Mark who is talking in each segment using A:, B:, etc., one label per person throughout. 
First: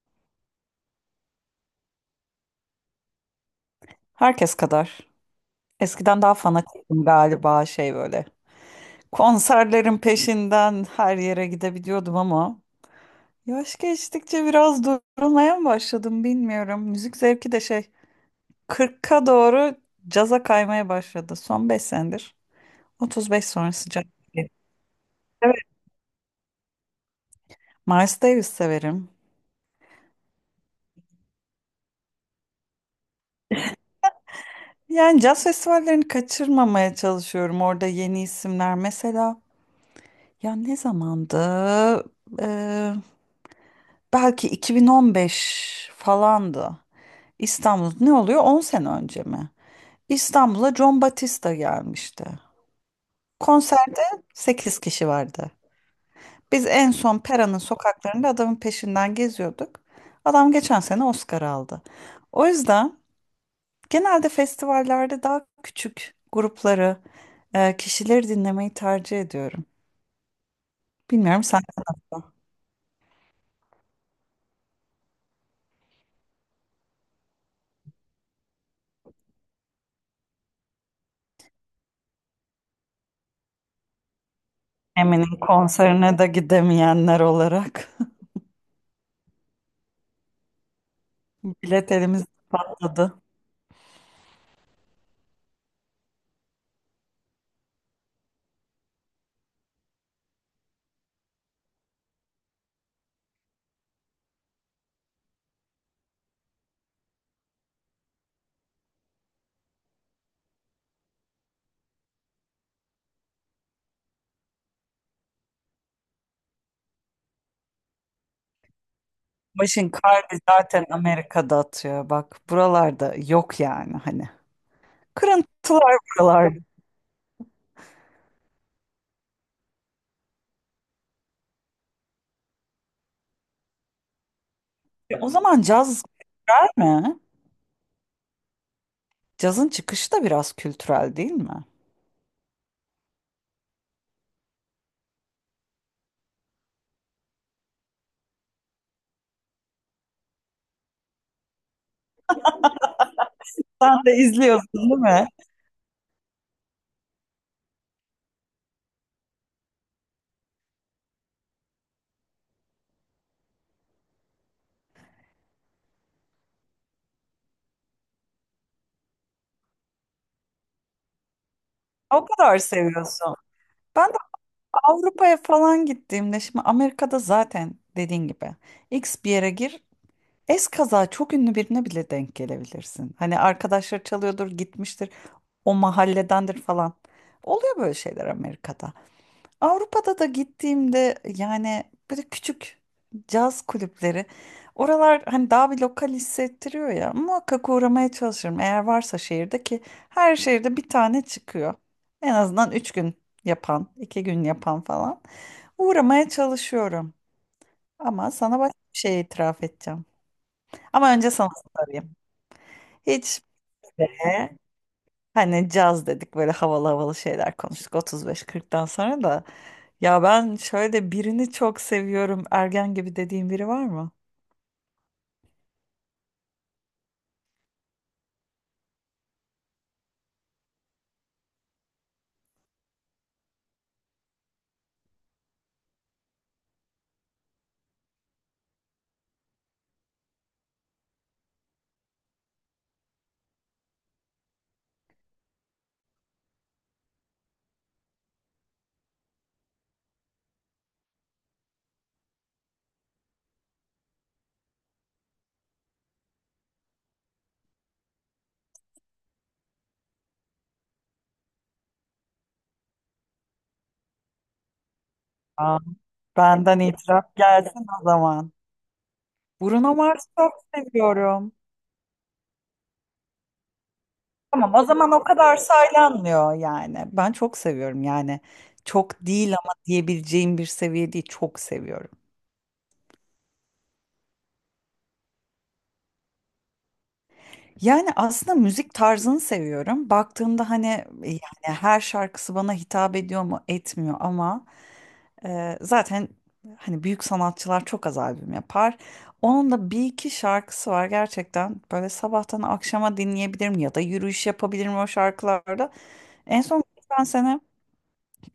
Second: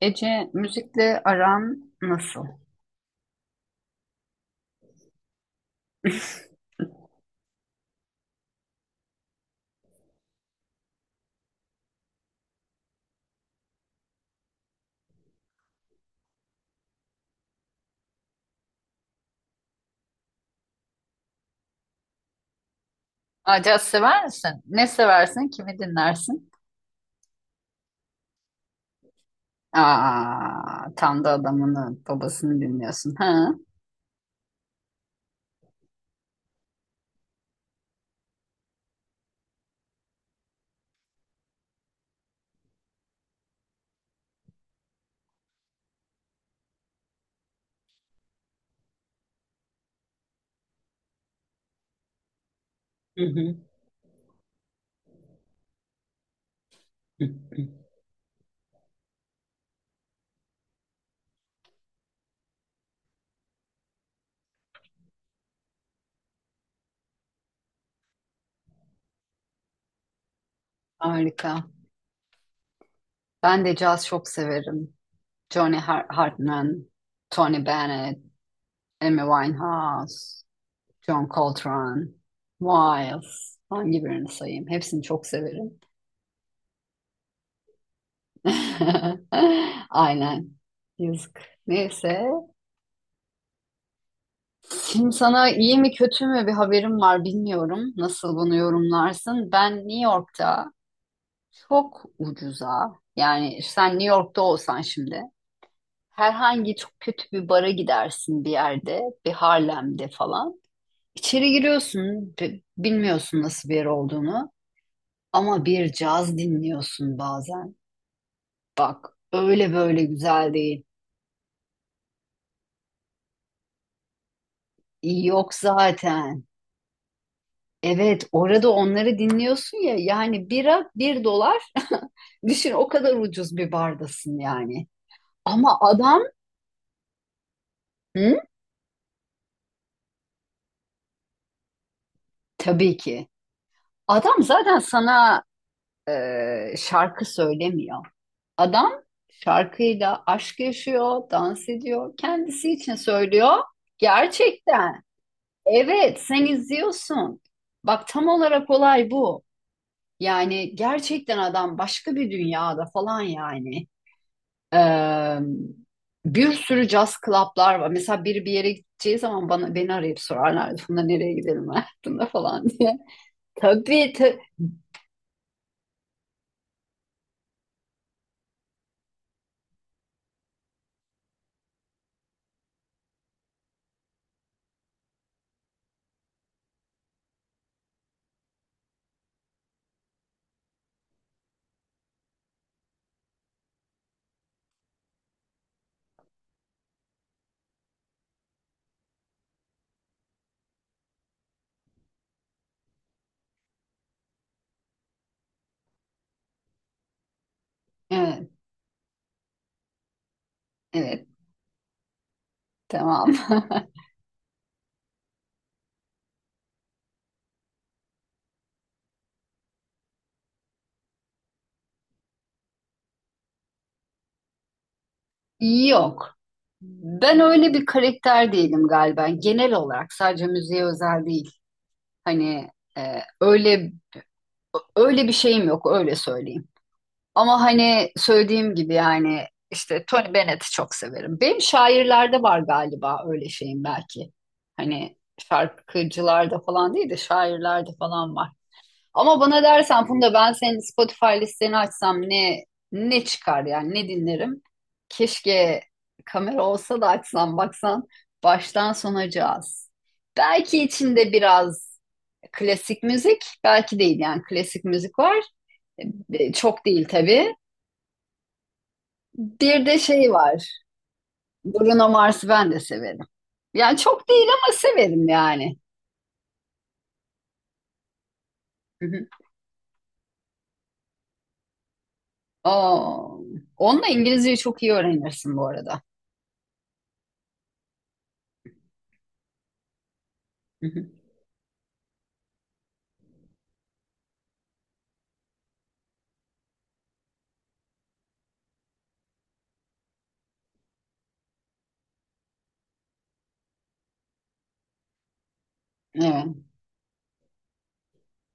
A: Ece, müzikle aran nasıl?
B: Herkes kadar. Eskiden daha fanatiktim galiba böyle. Konserlerin peşinden her yere gidebiliyordum, ama yaş geçtikçe biraz durulmaya mı başladım bilmiyorum. Müzik zevki de 40'a doğru caza kaymaya başladı son 5 senedir. 35
A: Aa, caz
B: sonrası caz.
A: sever misin? Ne seversin?
B: Evet.
A: Kimi dinlersin?
B: Miles Davis severim.
A: Aa, tam da adamını, babasını dinliyorsun. Ha?
B: Yani caz festivallerini kaçırmamaya çalışıyorum. Orada yeni isimler mesela. Ya, ne zamandı? Eee, Belki 2015 falandı. İstanbul ne oluyor? 10 sene önce mi? İstanbul'a John Batista gelmişti.
A: Hı hı.
B: Konserde 8 kişi vardı. Biz en son Pera'nın sokaklarında adamın peşinden geziyorduk. Adam geçen sene Oscar aldı. O yüzden genelde festivallerde daha küçük grupları, kişileri dinlemeyi tercih ediyorum. Bilmiyorum
A: Harika.
B: sen.
A: Ben de caz çok severim. Hartman, Tony Bennett, Amy Winehouse, John Coltrane, Miles. Hangi birini sayayım? Hepsini çok
B: Emin'in
A: severim.
B: konserine de gidemeyenler olarak
A: Aynen. Yazık.
B: bilet elimizde
A: Neyse.
B: patladı.
A: Şimdi sana iyi mi kötü mü bir haberim var bilmiyorum. Nasıl bunu yorumlarsın? Ben New York'ta çok ucuza, yani sen New York'ta olsan şimdi herhangi çok kötü bir bara gidersin, bir yerde, bir Harlem'de falan. İçeri giriyorsun, bilmiyorsun nasıl bir yer olduğunu, ama bir caz dinliyorsun bazen. Bak, öyle
B: Başın
A: böyle
B: kardı
A: güzel değil.
B: zaten, Amerika'da atıyor bak. Buralarda yok yani, hani.
A: İyi yok
B: Kırıntılar
A: zaten.
B: buralarda.
A: Evet, orada onları dinliyorsun ya, yani bira bir dolar. düşün, o kadar ucuz bir bardasın yani.
B: O zaman
A: Ama
B: caz
A: adam,
B: kültürel mi?
A: hı?
B: Cazın çıkışı da biraz kültürel değil mi?
A: Tabii ki. Adam zaten sana şarkı söylemiyor. Adam şarkıyla aşk yaşıyor, dans ediyor, kendisi için söylüyor.
B: Sen de izliyorsun değil
A: Gerçekten.
B: mi?
A: Evet, sen izliyorsun. Bak, tam olarak olay bu. Yani gerçekten adam başka bir dünyada falan yani. Ee, bir sürü jazz club'lar var. Mesela biri bir yere gideceği zaman bana, beni arayıp sorarlar. Funda, nereye gidelim
B: O
A: hayatında
B: kadar
A: falan diye.
B: seviyorsun. Ben
A: Tabii
B: de
A: tabii.
B: Avrupa'ya falan gittiğimde, şimdi Amerika'da zaten dediğin gibi X bir yere gir, eskaza çok ünlü birine bile denk gelebilirsin. Hani arkadaşlar çalıyordur, gitmiştir, o mahalledendir falan. Oluyor böyle şeyler Amerika'da. Avrupa'da da gittiğimde yani böyle küçük caz kulüpleri. Oralar hani daha bir lokal hissettiriyor ya. Muhakkak uğramaya çalışırım. Eğer varsa şehirde ki her şehirde bir tane çıkıyor. En azından 3 gün yapan, 2 gün yapan falan. Uğramaya çalışıyorum. Ama
A: Evet,
B: sana başka bir şey itiraf edeceğim. Ama
A: evet,
B: önce sana sorayım.
A: tamam.
B: Hiç be. Hani caz dedik, böyle havalı havalı şeyler konuştuk 35-40'tan sonra da. Ya ben şöyle birini çok seviyorum, ergen gibi dediğim biri var mı?
A: Yok. Ben öyle bir karakter değilim galiba. Genel olarak, sadece müziğe özel değil. Hani, e, öyle öyle bir şeyim yok, öyle söyleyeyim. Ama hani söylediğim gibi, yani işte Tony Bennett'i çok severim. Benim şairlerde var galiba öyle şeyim, belki. Hani şarkıcılarda falan değil de şairlerde falan var. Ama bana dersen Funda, ben senin Spotify listeni açsam ne çıkar yani, ne dinlerim? Keşke kamera olsa da açsam, baksan, baştan sona caz. Belki içinde biraz klasik müzik, belki değil, yani klasik müzik var.
B: Aa, benden
A: Çok değil
B: itiraf
A: tabii.
B: gelsin o zaman.
A: Bir
B: Bruno
A: de
B: Mars'ı
A: şey
B: çok
A: var.
B: seviyorum.
A: Bruno Mars'ı ben de severim. Yani çok değil ama
B: Tamam, o zaman o
A: severim
B: kadar
A: yani.
B: saylanmıyor yani. Ben çok seviyorum yani.
A: Hı hı.
B: Çok değil ama diyebileceğim bir seviye değil, çok seviyorum.
A: Aa, onunla İngilizceyi çok iyi öğrenirsin bu arada.
B: Yani aslında müzik tarzını seviyorum. Baktığımda
A: Hı
B: hani,
A: hı.
B: yani her şarkısı bana hitap ediyor mu etmiyor, ama zaten, hani, büyük sanatçılar çok az albüm yapar. Onun da bir iki şarkısı var gerçekten, böyle sabahtan akşama dinleyebilirim ya da yürüyüş yapabilirim o şarkılarda.
A: Evet.
B: En son geçen sene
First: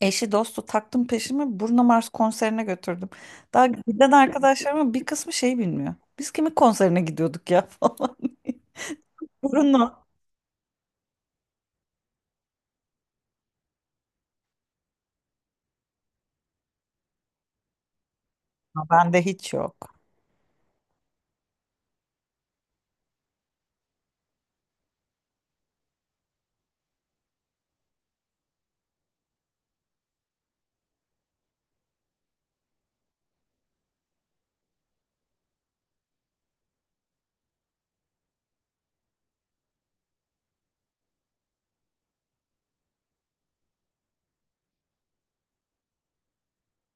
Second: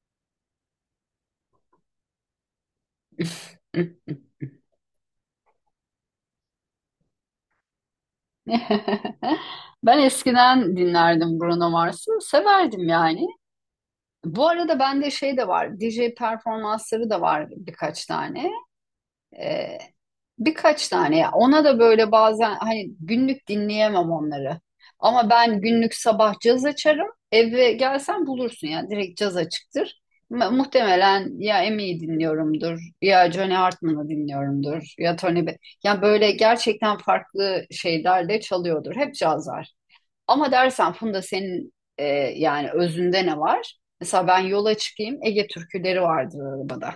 B: eşi dostu taktım peşimi, Bruno Mars konserine götürdüm. Daha giden arkadaşlarımın bir kısmı şey bilmiyor. Biz kimin konserine gidiyorduk ya falan.
A: Ben
B: Bruno.
A: eskiden dinlerdim Bruno Mars'ı. Severdim yani. Bu arada bende şey de var. DJ performansları da var birkaç tane.
B: Bende hiç
A: Ee,
B: yok.
A: birkaç tane ya. Ona da böyle bazen, hani günlük dinleyemem onları. Ama ben günlük sabah caz açarım. Eve gelsen bulursun ya. Direkt caz açıktır. Muhtemelen ya Emi'yi dinliyorumdur, ya Johnny Hartman'ı dinliyorumdur, ya Tony Be... Yani böyle gerçekten farklı şeyler de çalıyordur. Hep caz var. Ama dersen Funda senin, yani özünde ne var? Mesela ben yola çıkayım, Ege türküleri vardır arabada.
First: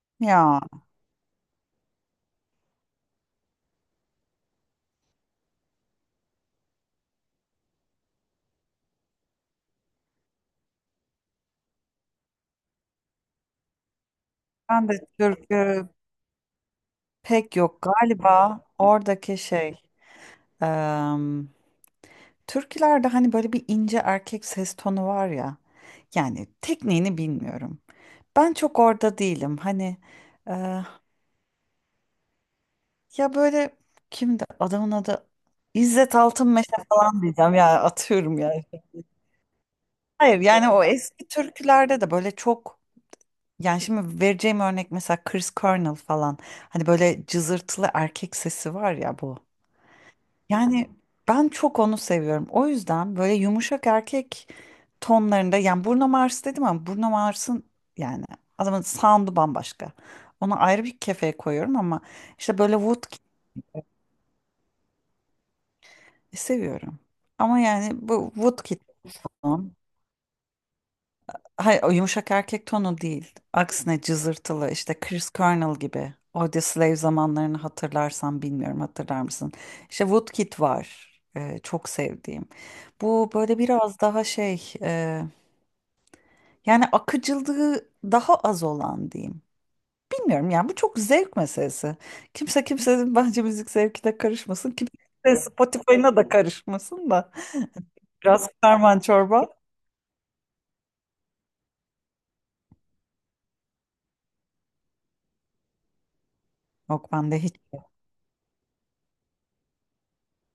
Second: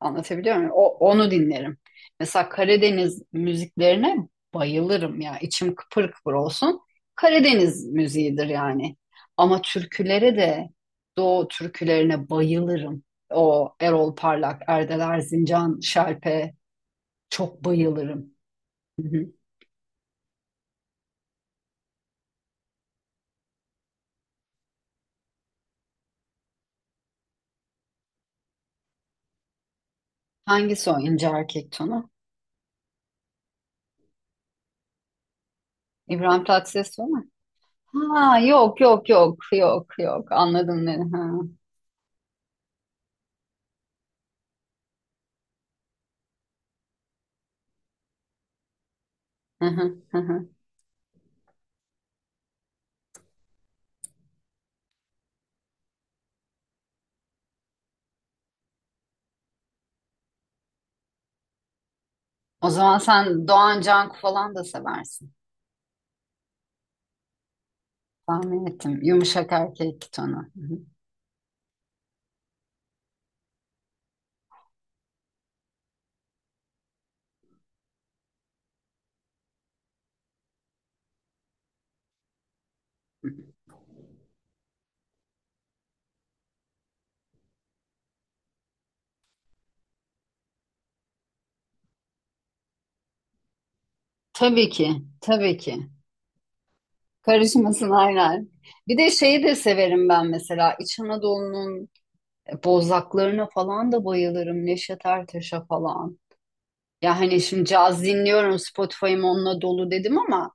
A: Anlatabiliyor
B: Ya
A: muyum? O, onu dinlerim. Mesela Karadeniz müziklerine bayılırım ya. İçim kıpır kıpır olsun. Karadeniz müziğidir yani. Ama türkülere de, Doğu türkülerine bayılırım. O Erol Parlak,
B: ben
A: Erdel
B: de
A: Erzincan,
B: türkü
A: Şerpe,
B: pek
A: çok
B: yok
A: bayılırım.
B: galiba
A: Hı hı.
B: oradaki em, türkülerde hani böyle bir ince erkek ses tonu var ya, yani tekniğini bilmiyorum. Ben çok orada değilim hani. e,
A: Hangisi o ince erkek tonu?
B: Ya böyle, kimdi adamın adı, İzzet
A: İbrahim
B: Altınmeşe
A: Tatlıses o
B: falan
A: mu?
B: diyeceğim ya, atıyorum
A: Ha,
B: ya.
A: yok yok yok yok yok,
B: Hayır, yani o
A: anladım beni.
B: eski
A: Ha.
B: türkülerde de böyle çok. Yani şimdi vereceğim örnek mesela Chris Cornell falan. Hani böyle cızırtılı erkek sesi var ya, bu.
A: Hı hı, hı hı.
B: Yani ben çok onu seviyorum. O yüzden böyle yumuşak erkek tonlarında, yani Bruno Mars dedim ama Bruno Mars'ın, yani adamın sound'u bambaşka. Onu ayrı bir kefeye koyuyorum ama işte
A: O
B: böyle
A: zaman
B: Woodkid'i
A: sen Doğan Canku falan da seversin.
B: seviyorum. Ama yani bu
A: Tahmin
B: Woodkid.
A: ettim. Yumuşak erkek tonu. Hı hı.
B: Hayır, o yumuşak erkek tonu değil. Aksine cızırtılı, işte Chris Cornell gibi. Audio Slave zamanlarını hatırlarsan, bilmiyorum, hatırlar mısın? İşte Woodkid var, çok sevdiğim. Bu böyle biraz daha yani akıcılığı daha az olan diyeyim. Bilmiyorum, yani bu çok zevk meselesi. Kimse kimsenin bence müzik zevkine
A: Tabii
B: karışmasın.
A: ki,
B: Kimse
A: tabii ki.
B: Spotify'ına da karışmasın da.
A: Karışmasın
B: Biraz
A: aynen. Bir
B: karman
A: de şeyi
B: çorba.
A: de severim ben mesela. İç Anadolu'nun bozlaklarına falan da bayılırım. Neşet Ertaş'a falan.
B: Yok
A: Ya
B: bende
A: hani
B: hiç.
A: şimdi caz dinliyorum, Spotify'ım onunla dolu dedim ama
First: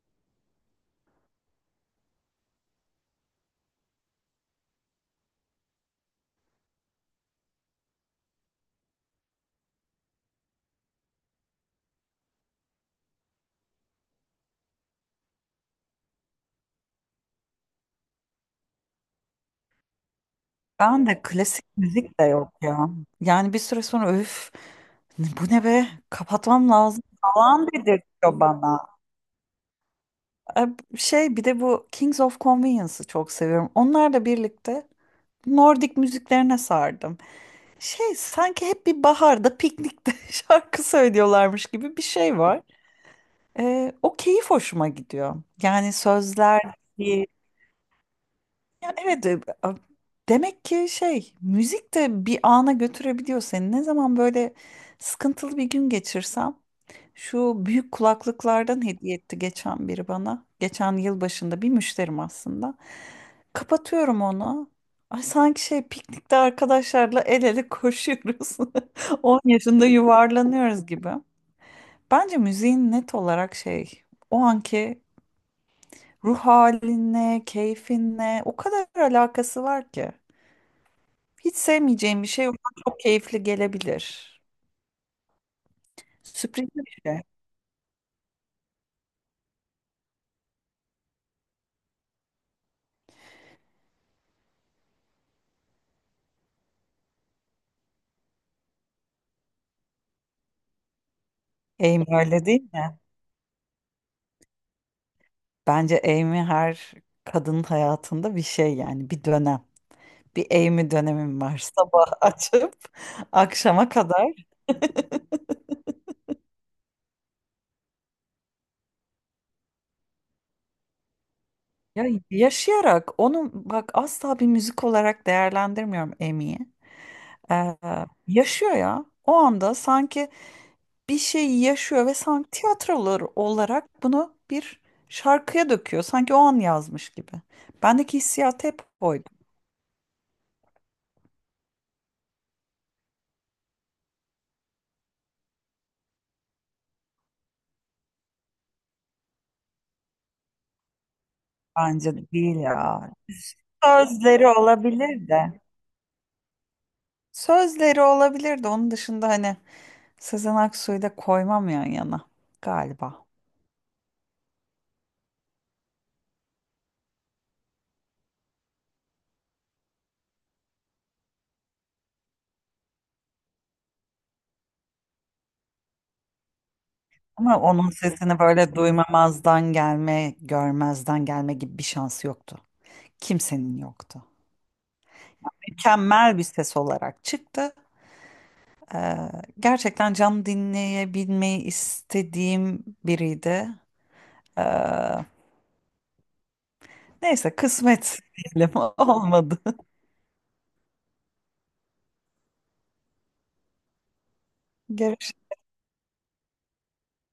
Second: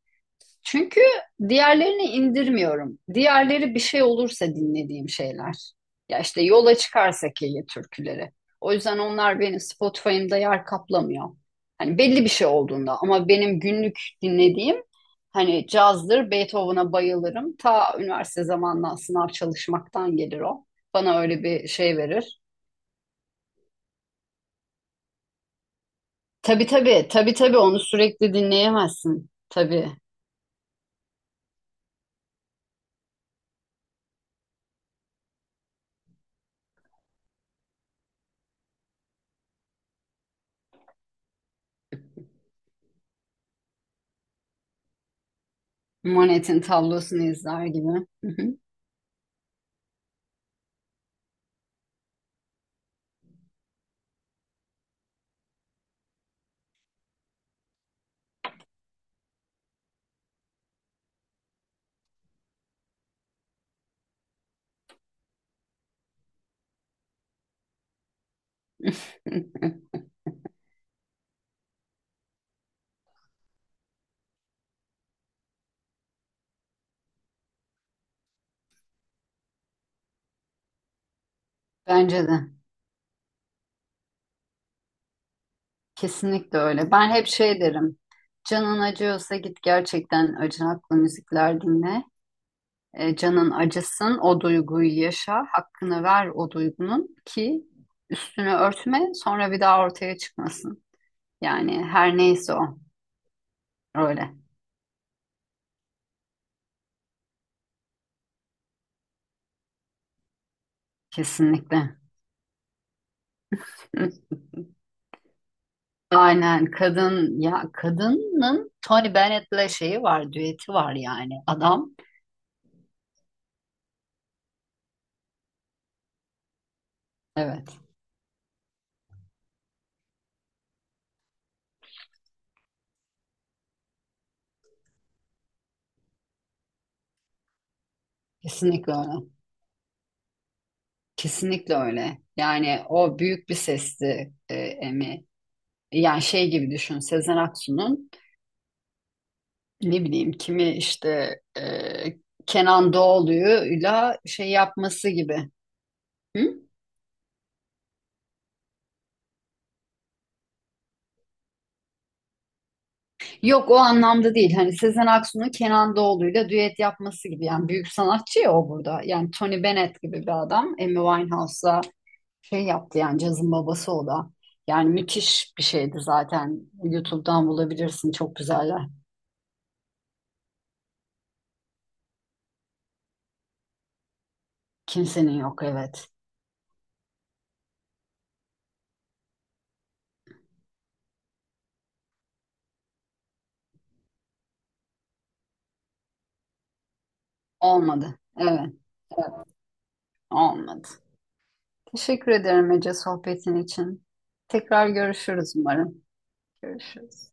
A: çünkü diğerlerini indirmiyorum. Diğerleri, bir şey olursa dinlediğim şeyler. Ya işte yola çıkarsak Ege türküleri. O yüzden onlar benim Spotify'ımda yer kaplamıyor. Hani belli bir şey olduğunda, ama benim günlük dinlediğim, hani cazdır, Beethoven'a bayılırım. Ta üniversite zamanından, sınav çalışmaktan gelir o.
B: Ben
A: Bana
B: de
A: öyle
B: klasik
A: bir şey
B: müzik de
A: verir.
B: yok ya. Yani bir süre sonra, öf, bu ne be,
A: Tabii
B: kapatmam lazım
A: tabii, tabii tabii
B: falan
A: onu sürekli
B: dedirtiyor bana.
A: dinleyemezsin. Tabii.
B: E, Bir de bu Kings of Convenience'ı çok seviyorum. Onlarla birlikte Nordik müziklerine sardım. Sanki hep bir baharda piknikte şarkı söylüyorlarmış gibi bir şey var. O keyif hoşuma gidiyor. Yani
A: Monet'in
B: sözler.
A: tablosunu izler gibi.
B: Yani evet, demek ki müzik de bir ana götürebiliyor seni. Ne zaman böyle sıkıntılı bir gün geçirsem, şu büyük kulaklıklardan hediye etti geçen biri bana. Geçen yıl başında bir müşterim aslında. Kapatıyorum onu. Ay, sanki piknikte arkadaşlarla el ele koşuyoruz. 10 yaşında yuvarlanıyoruz gibi. Bence müziğin net olarak, o anki ruh halinle, keyfinle o kadar alakası var ki. Hiç sevmeyeceğim
A: Bence
B: bir şey
A: de.
B: ona çok keyifli gelebilir.
A: Kesinlikle
B: Sürpriz
A: öyle.
B: bir
A: Ben
B: şey.
A: hep şey derim. Canın acıyorsa git gerçekten acınaklı müzikler dinle. Canın acısın, o duyguyu yaşa, hakkını ver o duygunun ki üstünü örtme, sonra bir daha ortaya çıkmasın. Yani
B: Amy
A: her
B: öyle
A: neyse
B: değil
A: o.
B: mi?
A: Öyle.
B: Bence Amy her kadının hayatında bir şey, yani bir dönem. Bir Amy dönemim var.
A: Kesinlikle.
B: Sabah açıp akşama kadar.
A: Aynen, kadın ya, kadının Tony Bennett'le şeyi var, düeti var yani. Adam.
B: Ya, yaşayarak onu, bak, asla bir müzik olarak değerlendirmiyorum Amy'yi. Ee,
A: Evet.
B: Yaşıyor ya. O anda sanki bir şey yaşıyor ve sanki tiyatrolar olarak bunu bir şarkıya döküyor. Sanki o an yazmış gibi. Bendeki hissiyat hep
A: Kesinlikle öyle.
B: oydu.
A: Kesinlikle öyle. Yani o büyük bir sesti, Emi. Yani şey gibi düşün, Sezen Aksu'nun ne bileyim kimi işte,
B: Bence de değil
A: Kenan
B: ya.
A: Doğulu'yla şey
B: Sözleri
A: yapması
B: olabilir
A: gibi.
B: de.
A: Hı?
B: Onun dışında hani Sezen Aksu'yu da koymam yan yana galiba.
A: Yok, o anlamda değil. Hani Sezen Aksu'nun Kenan Doğulu'yla düet yapması gibi. Yani büyük sanatçı ya o burada. Yani Tony Bennett gibi bir adam. Amy Winehouse'la şey yaptı yani, cazın babası o da. Yani müthiş bir şeydi zaten. YouTube'dan
B: Ama onun
A: bulabilirsin, çok
B: sesini böyle
A: güzeller.
B: duymamazdan gelme, görmezden gelme gibi bir şansı yoktu. Kimsenin yoktu.
A: Kimsenin yok, evet.
B: Mükemmel bir ses olarak çıktı. Ee, Gerçekten canlı dinleyebilmeyi istediğim biriydi. Ee, Neyse,
A: Olmadı.
B: kısmet
A: Evet,
B: diyelim,
A: evet,
B: olmadı.
A: olmadı. Teşekkür ederim Ece, sohbetin için. Tekrar
B: Görüşürüz.
A: görüşürüz umarım. Görüşürüz.